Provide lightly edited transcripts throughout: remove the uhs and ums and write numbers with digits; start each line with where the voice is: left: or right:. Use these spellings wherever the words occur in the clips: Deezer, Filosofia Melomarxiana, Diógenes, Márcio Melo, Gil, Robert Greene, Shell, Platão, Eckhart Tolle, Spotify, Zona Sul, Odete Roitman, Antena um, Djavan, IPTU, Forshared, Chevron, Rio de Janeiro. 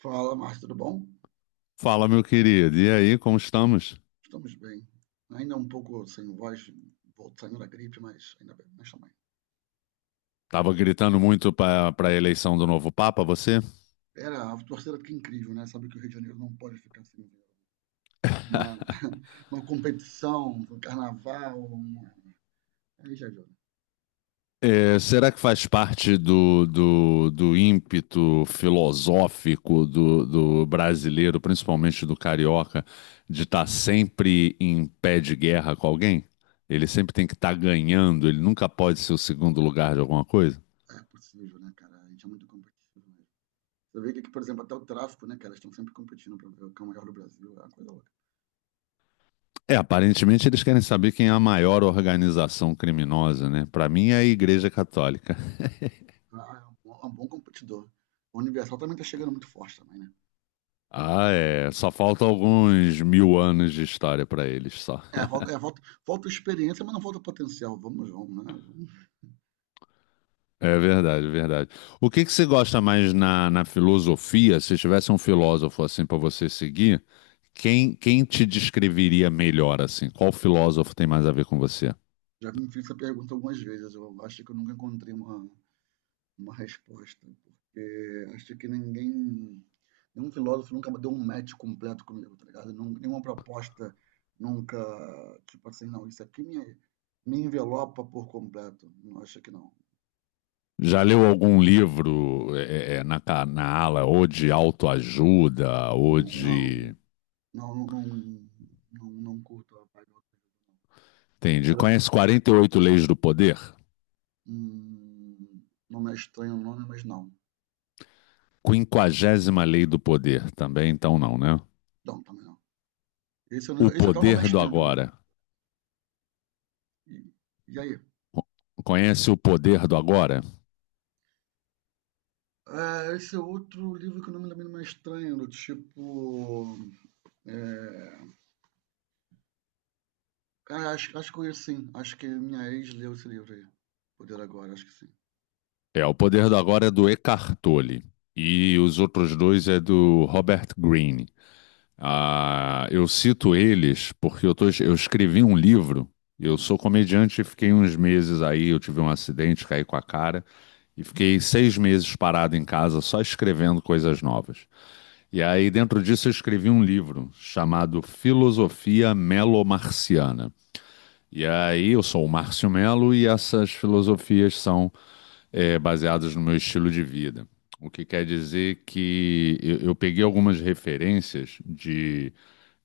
right: Fala, Márcio, tudo bom?
left: Fala, meu querido. E aí, como estamos?
right: Estamos bem. Ainda um pouco sem voz, saindo da gripe, mas ainda bem, mas também.
left: Tava gritando muito para a eleição do novo Papa, você?
right: Era, a torcida fica incrível, né? Sabe que o Rio de Janeiro não pode ficar sem ver uma, uma competição, um carnaval, aí já viu, né?
left: Será que faz parte do ímpeto filosófico do brasileiro, principalmente do carioca, de estar sempre em pé de guerra com alguém? Ele sempre tem que estar ganhando, ele nunca pode ser o segundo lugar de alguma coisa?
right: É possível, né, cara? A gente é muito competitivo mesmo. Você vê que, aqui, por exemplo, até o tráfico, né, cara? Eles estão sempre competindo para ver o que é o maior do Brasil, é uma coisa louca.
left: É, aparentemente eles querem saber quem é a maior organização criminosa, né? Para mim é a Igreja Católica.
right: Ah, é um bom competidor. O Universal também tá chegando muito forte também, né?
left: Ah, é. Só falta alguns mil anos de história para eles, só.
right: É, falta experiência, mas não falta potencial. Vamos, vamos, né? Vamos.
left: É verdade, é verdade. O que que você gosta mais na filosofia? Se tivesse um filósofo assim para você seguir, quem te descreveria melhor assim? Qual filósofo tem mais a ver com você?
right: Já me fiz essa pergunta algumas vezes, eu acho que eu nunca encontrei uma resposta, porque acho que ninguém, nenhum filósofo nunca deu um match completo comigo, tá ligado? Nenhuma proposta nunca, tipo assim, não, isso aqui me envelopa por completo, não acho que não.
left: Já leu algum livro na ala ou de autoajuda ou
right: Uhum.
left: de...
right: Não, não, não, não, não, não curto a vibe.
left: Entendi. Conhece 48 Leis do Poder?
right: Hum, Nome é estranho o nome, mas não.
left: Quinquagésima Lei do Poder também, então não, né?
right: Não, também não. Esse, eu
left: O
right: não- esse não, até o nome
left: Poder
right: é
left: do
right: estranho também.
left: Agora.
right: E, e aí?
left: Conhece O Poder do Agora?
right: Ah, esse é outro livro que o nome também não é estranho, do tipo. É... Ah, acho que conheço, sim. Acho que minha ex leu esse livro aí. Poder Agora, acho que sim.
left: É, O Poder do Agora é do Eckhart Tolle e os outros dois é do Robert Greene. Ah, eu cito eles porque eu escrevi um livro, eu
right: Hum,
left: sou comediante e fiquei uns meses aí, eu tive um acidente, caí com a cara e fiquei seis meses parado em casa só escrevendo coisas novas. E aí dentro disso eu escrevi um livro chamado Filosofia Melomarxiana. E aí, eu sou o Márcio Melo e essas filosofias são baseadas no meu estilo de vida. O que quer dizer que eu peguei algumas referências de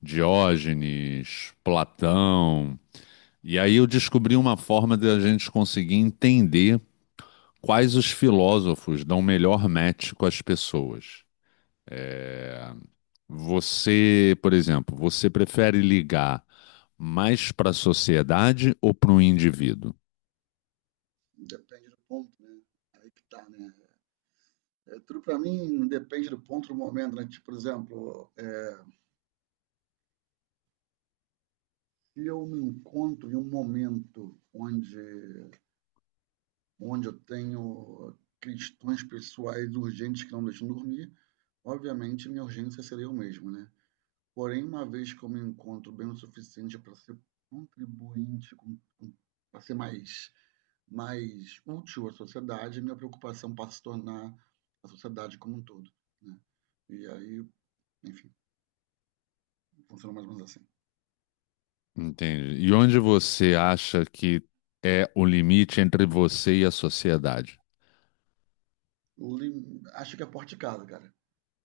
left: Diógenes, Platão, e aí eu descobri uma forma de a gente conseguir entender quais os filósofos dão melhor match com as pessoas. Você, por exemplo, você prefere ligar mais para a sociedade ou para o indivíduo?
right: Depende do ponto, né? Aí que tá, né? É, tudo pra mim depende do ponto do momento, né? Tipo, por exemplo, se eu me encontro em um momento onde eu tenho questões pessoais urgentes que não deixam dormir, obviamente minha urgência seria eu mesmo, né? Porém, uma vez que eu me encontro bem o suficiente para ser contribuinte, para ser mais útil à sociedade, minha preocupação passa a se tornar a sociedade como um todo. Né? E aí, enfim, funciona mais ou menos assim.
left: Entendi. E onde você acha que é o limite entre você e a sociedade?
right: Acho que é a porta de casa, cara.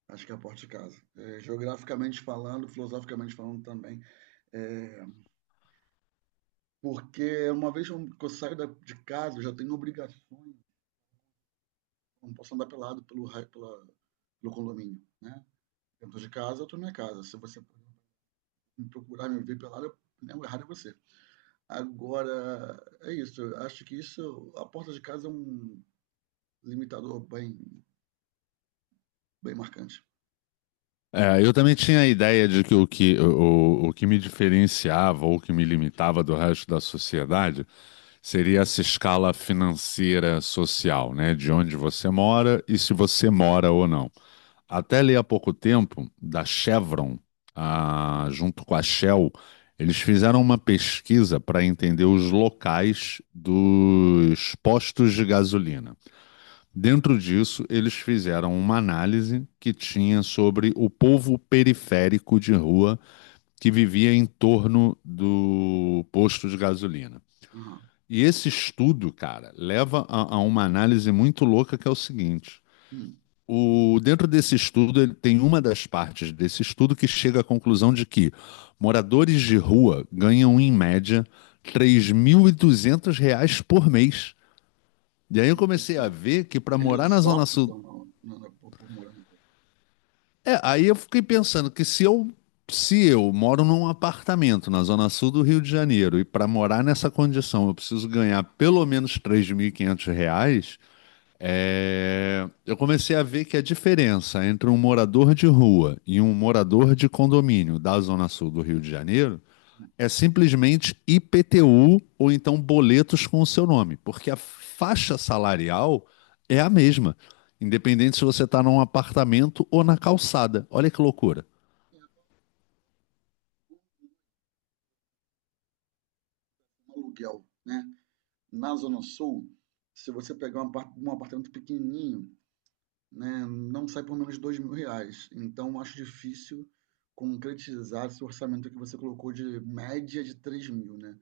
right: Acho que é a porta de casa. É, geograficamente falando, filosoficamente falando também. É, porque uma vez que eu saio de casa, eu já tenho obrigações. Eu Não posso andar pelado pelo condomínio, né? Dentro de casa, eu tô na minha casa. Se você me procurar, me ver pelado, né, o errado é você. Agora, é isso. Eu acho que isso, a porta de casa é um limitador bem marcante.
left: É, eu também tinha a ideia de que o que me diferenciava ou que me limitava do resto da sociedade seria essa escala financeira social, né? De onde você mora e se você mora ou não. Até ali há pouco tempo, da Chevron, ah, junto com a Shell, eles fizeram uma pesquisa para entender os locais dos postos de gasolina. Dentro disso, eles fizeram uma análise que tinha sobre o povo periférico de rua que vivia em torno do posto de gasolina.
right: Aham.
left: E esse estudo, cara, leva a uma análise muito louca que é o seguinte.
right: Hum.
left: Dentro desse estudo, ele tem uma das partes desse estudo que chega à conclusão de que moradores de rua ganham, em média, 3.200 reais reais por mês. E aí eu comecei a
right: Interessante.
left: ver que para morar na
right: Eles
left: Zona Sul.
right: optam por morar no
left: É, aí eu fiquei pensando que se eu moro num apartamento na Zona Sul do Rio de Janeiro e para morar nessa condição eu preciso ganhar pelo menos 3.500 reais. É, eu comecei a ver que a diferença entre um morador de rua e um morador de condomínio da Zona Sul do Rio de Janeiro
right: hum.
left: é simplesmente IPTU ou então boletos com o seu nome, porque a faixa salarial é a mesma, independente se você está num apartamento ou na calçada. Olha que loucura.
right: É, um aluguel, né? Na Zona Sul, se você pegar um um apartamento pequenininho, né, não sai por menos de R$ 2.000. Então, acho difícil concretizar esse orçamento que você colocou de média de 3.000, né?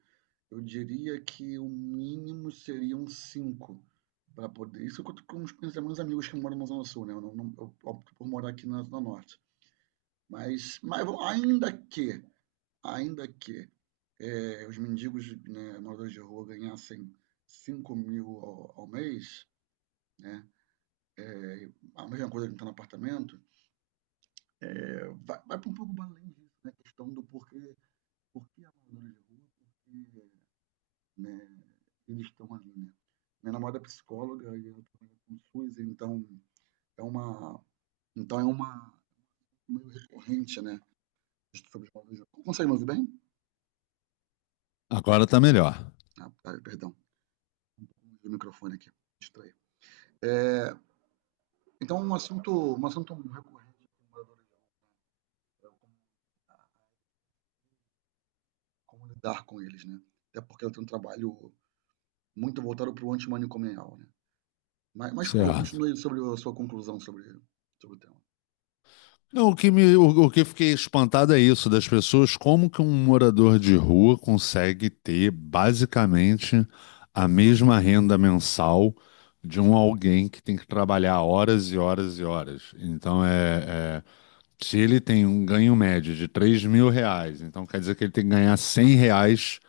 right: Eu diria que o mínimo seriam 5 para poder. Isso eu com os meus amigos que moram na Zona Sul, né? Eu, não, eu opto por morar aqui na Zona Norte. Mas, ainda que os mendigos, né, moradores de rua ganhassem 5.000 ao mês, né? A mesma coisa que está no apartamento, vai para um pouco além disso, né? A questão do porquê, porquê a moradores de rua, porquê, né, eles estão ali, né? Minha namorada é psicóloga e ela trabalha com SUS, então é uma, é uma meio recorrente, né? Sobre os móveis. Consegue me ouvir bem?
left: Agora tá melhor.
right: Ah, tá, perdão, o microfone aqui, distraí. É, então um assunto recorrente com moradores de rua, é como lidar com eles, né? Até porque eu tenho um trabalho muito voltado para o antimanicomial, né? Mas, por favor,
left: Certo.
right: continue sobre a sua conclusão sobre o tema.
left: Não, o que eu fiquei espantado é isso, das pessoas, como que um morador de rua consegue ter basicamente a mesma renda mensal de um alguém que tem que trabalhar horas e horas e horas. Então se ele tem um ganho médio de 3.000 reais, então quer dizer que ele tem que ganhar 100 reais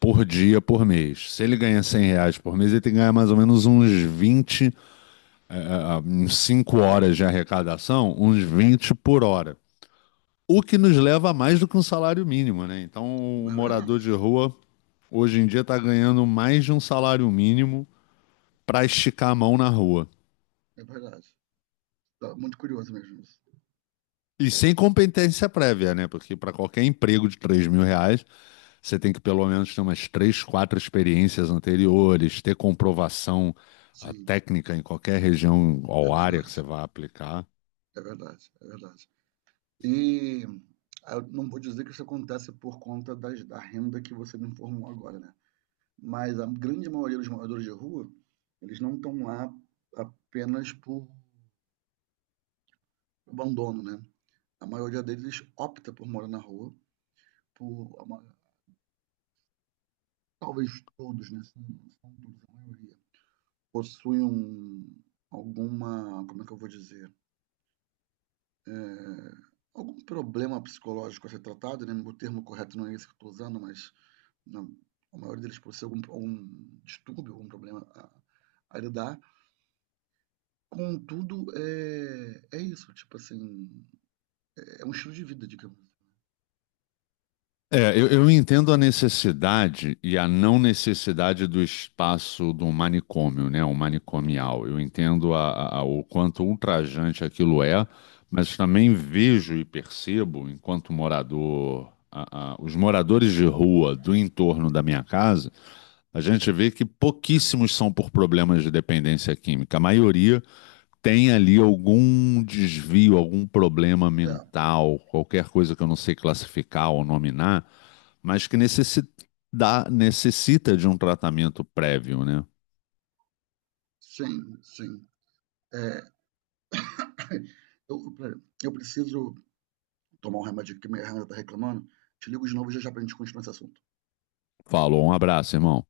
left: por dia, por mês. Se ele ganha 100 reais por mês, ele tem que ganhar mais ou menos uns 20, uns 5 horas de arrecadação, uns 20 por hora. O que nos leva a mais do que um salário mínimo, né? Então, o
right: É verdade,
left: morador de rua hoje em dia está ganhando mais de um salário mínimo para esticar a mão na rua.
right: é verdade. Tá muito curioso mesmo isso.
left: E sem competência prévia, né? Porque para qualquer emprego de 3.000 reais, você tem que pelo menos ter umas 3, 4 experiências anteriores, ter comprovação
right: Sim.
left: técnica em qualquer região
right: É
left: ou área que
right: verdade,
left: você vá aplicar.
right: é verdade, é verdade. E eu não vou dizer que isso acontece por conta da renda que você me informou agora, né? Mas a grande maioria dos moradores de rua, eles não estão lá apenas por abandono, né? A maioria deles opta por morar na rua, por a ma- talvez todos, né? Se não todos, a maioria possuem alguma, como é que eu vou dizer? É, algum problema psicológico a ser tratado, né? O termo correto não é esse que eu estou usando, mas não, o maior deles por ser algum, distúrbio, algum problema a lidar. Contudo, é isso, tipo assim, é um estilo de vida, digamos.
left: É, eu entendo a necessidade e a não necessidade do espaço do manicômio, né? O manicomial. Eu entendo o quanto ultrajante aquilo é, mas também vejo e percebo, enquanto morador, os moradores de rua do entorno da minha casa, a gente vê que pouquíssimos são por problemas de dependência química. A maioria tem ali algum desvio, algum problema
right: É,
left: mental, qualquer coisa que eu não sei classificar ou nominar, mas que necessita de um tratamento prévio, né?
right: sim, sim. É, eu, eu preciso tomar um remédio que minha irmã tá reclamando. Te ligo de novo já já pra gente continuar esse assunto.
left: Falou, um abraço, irmão.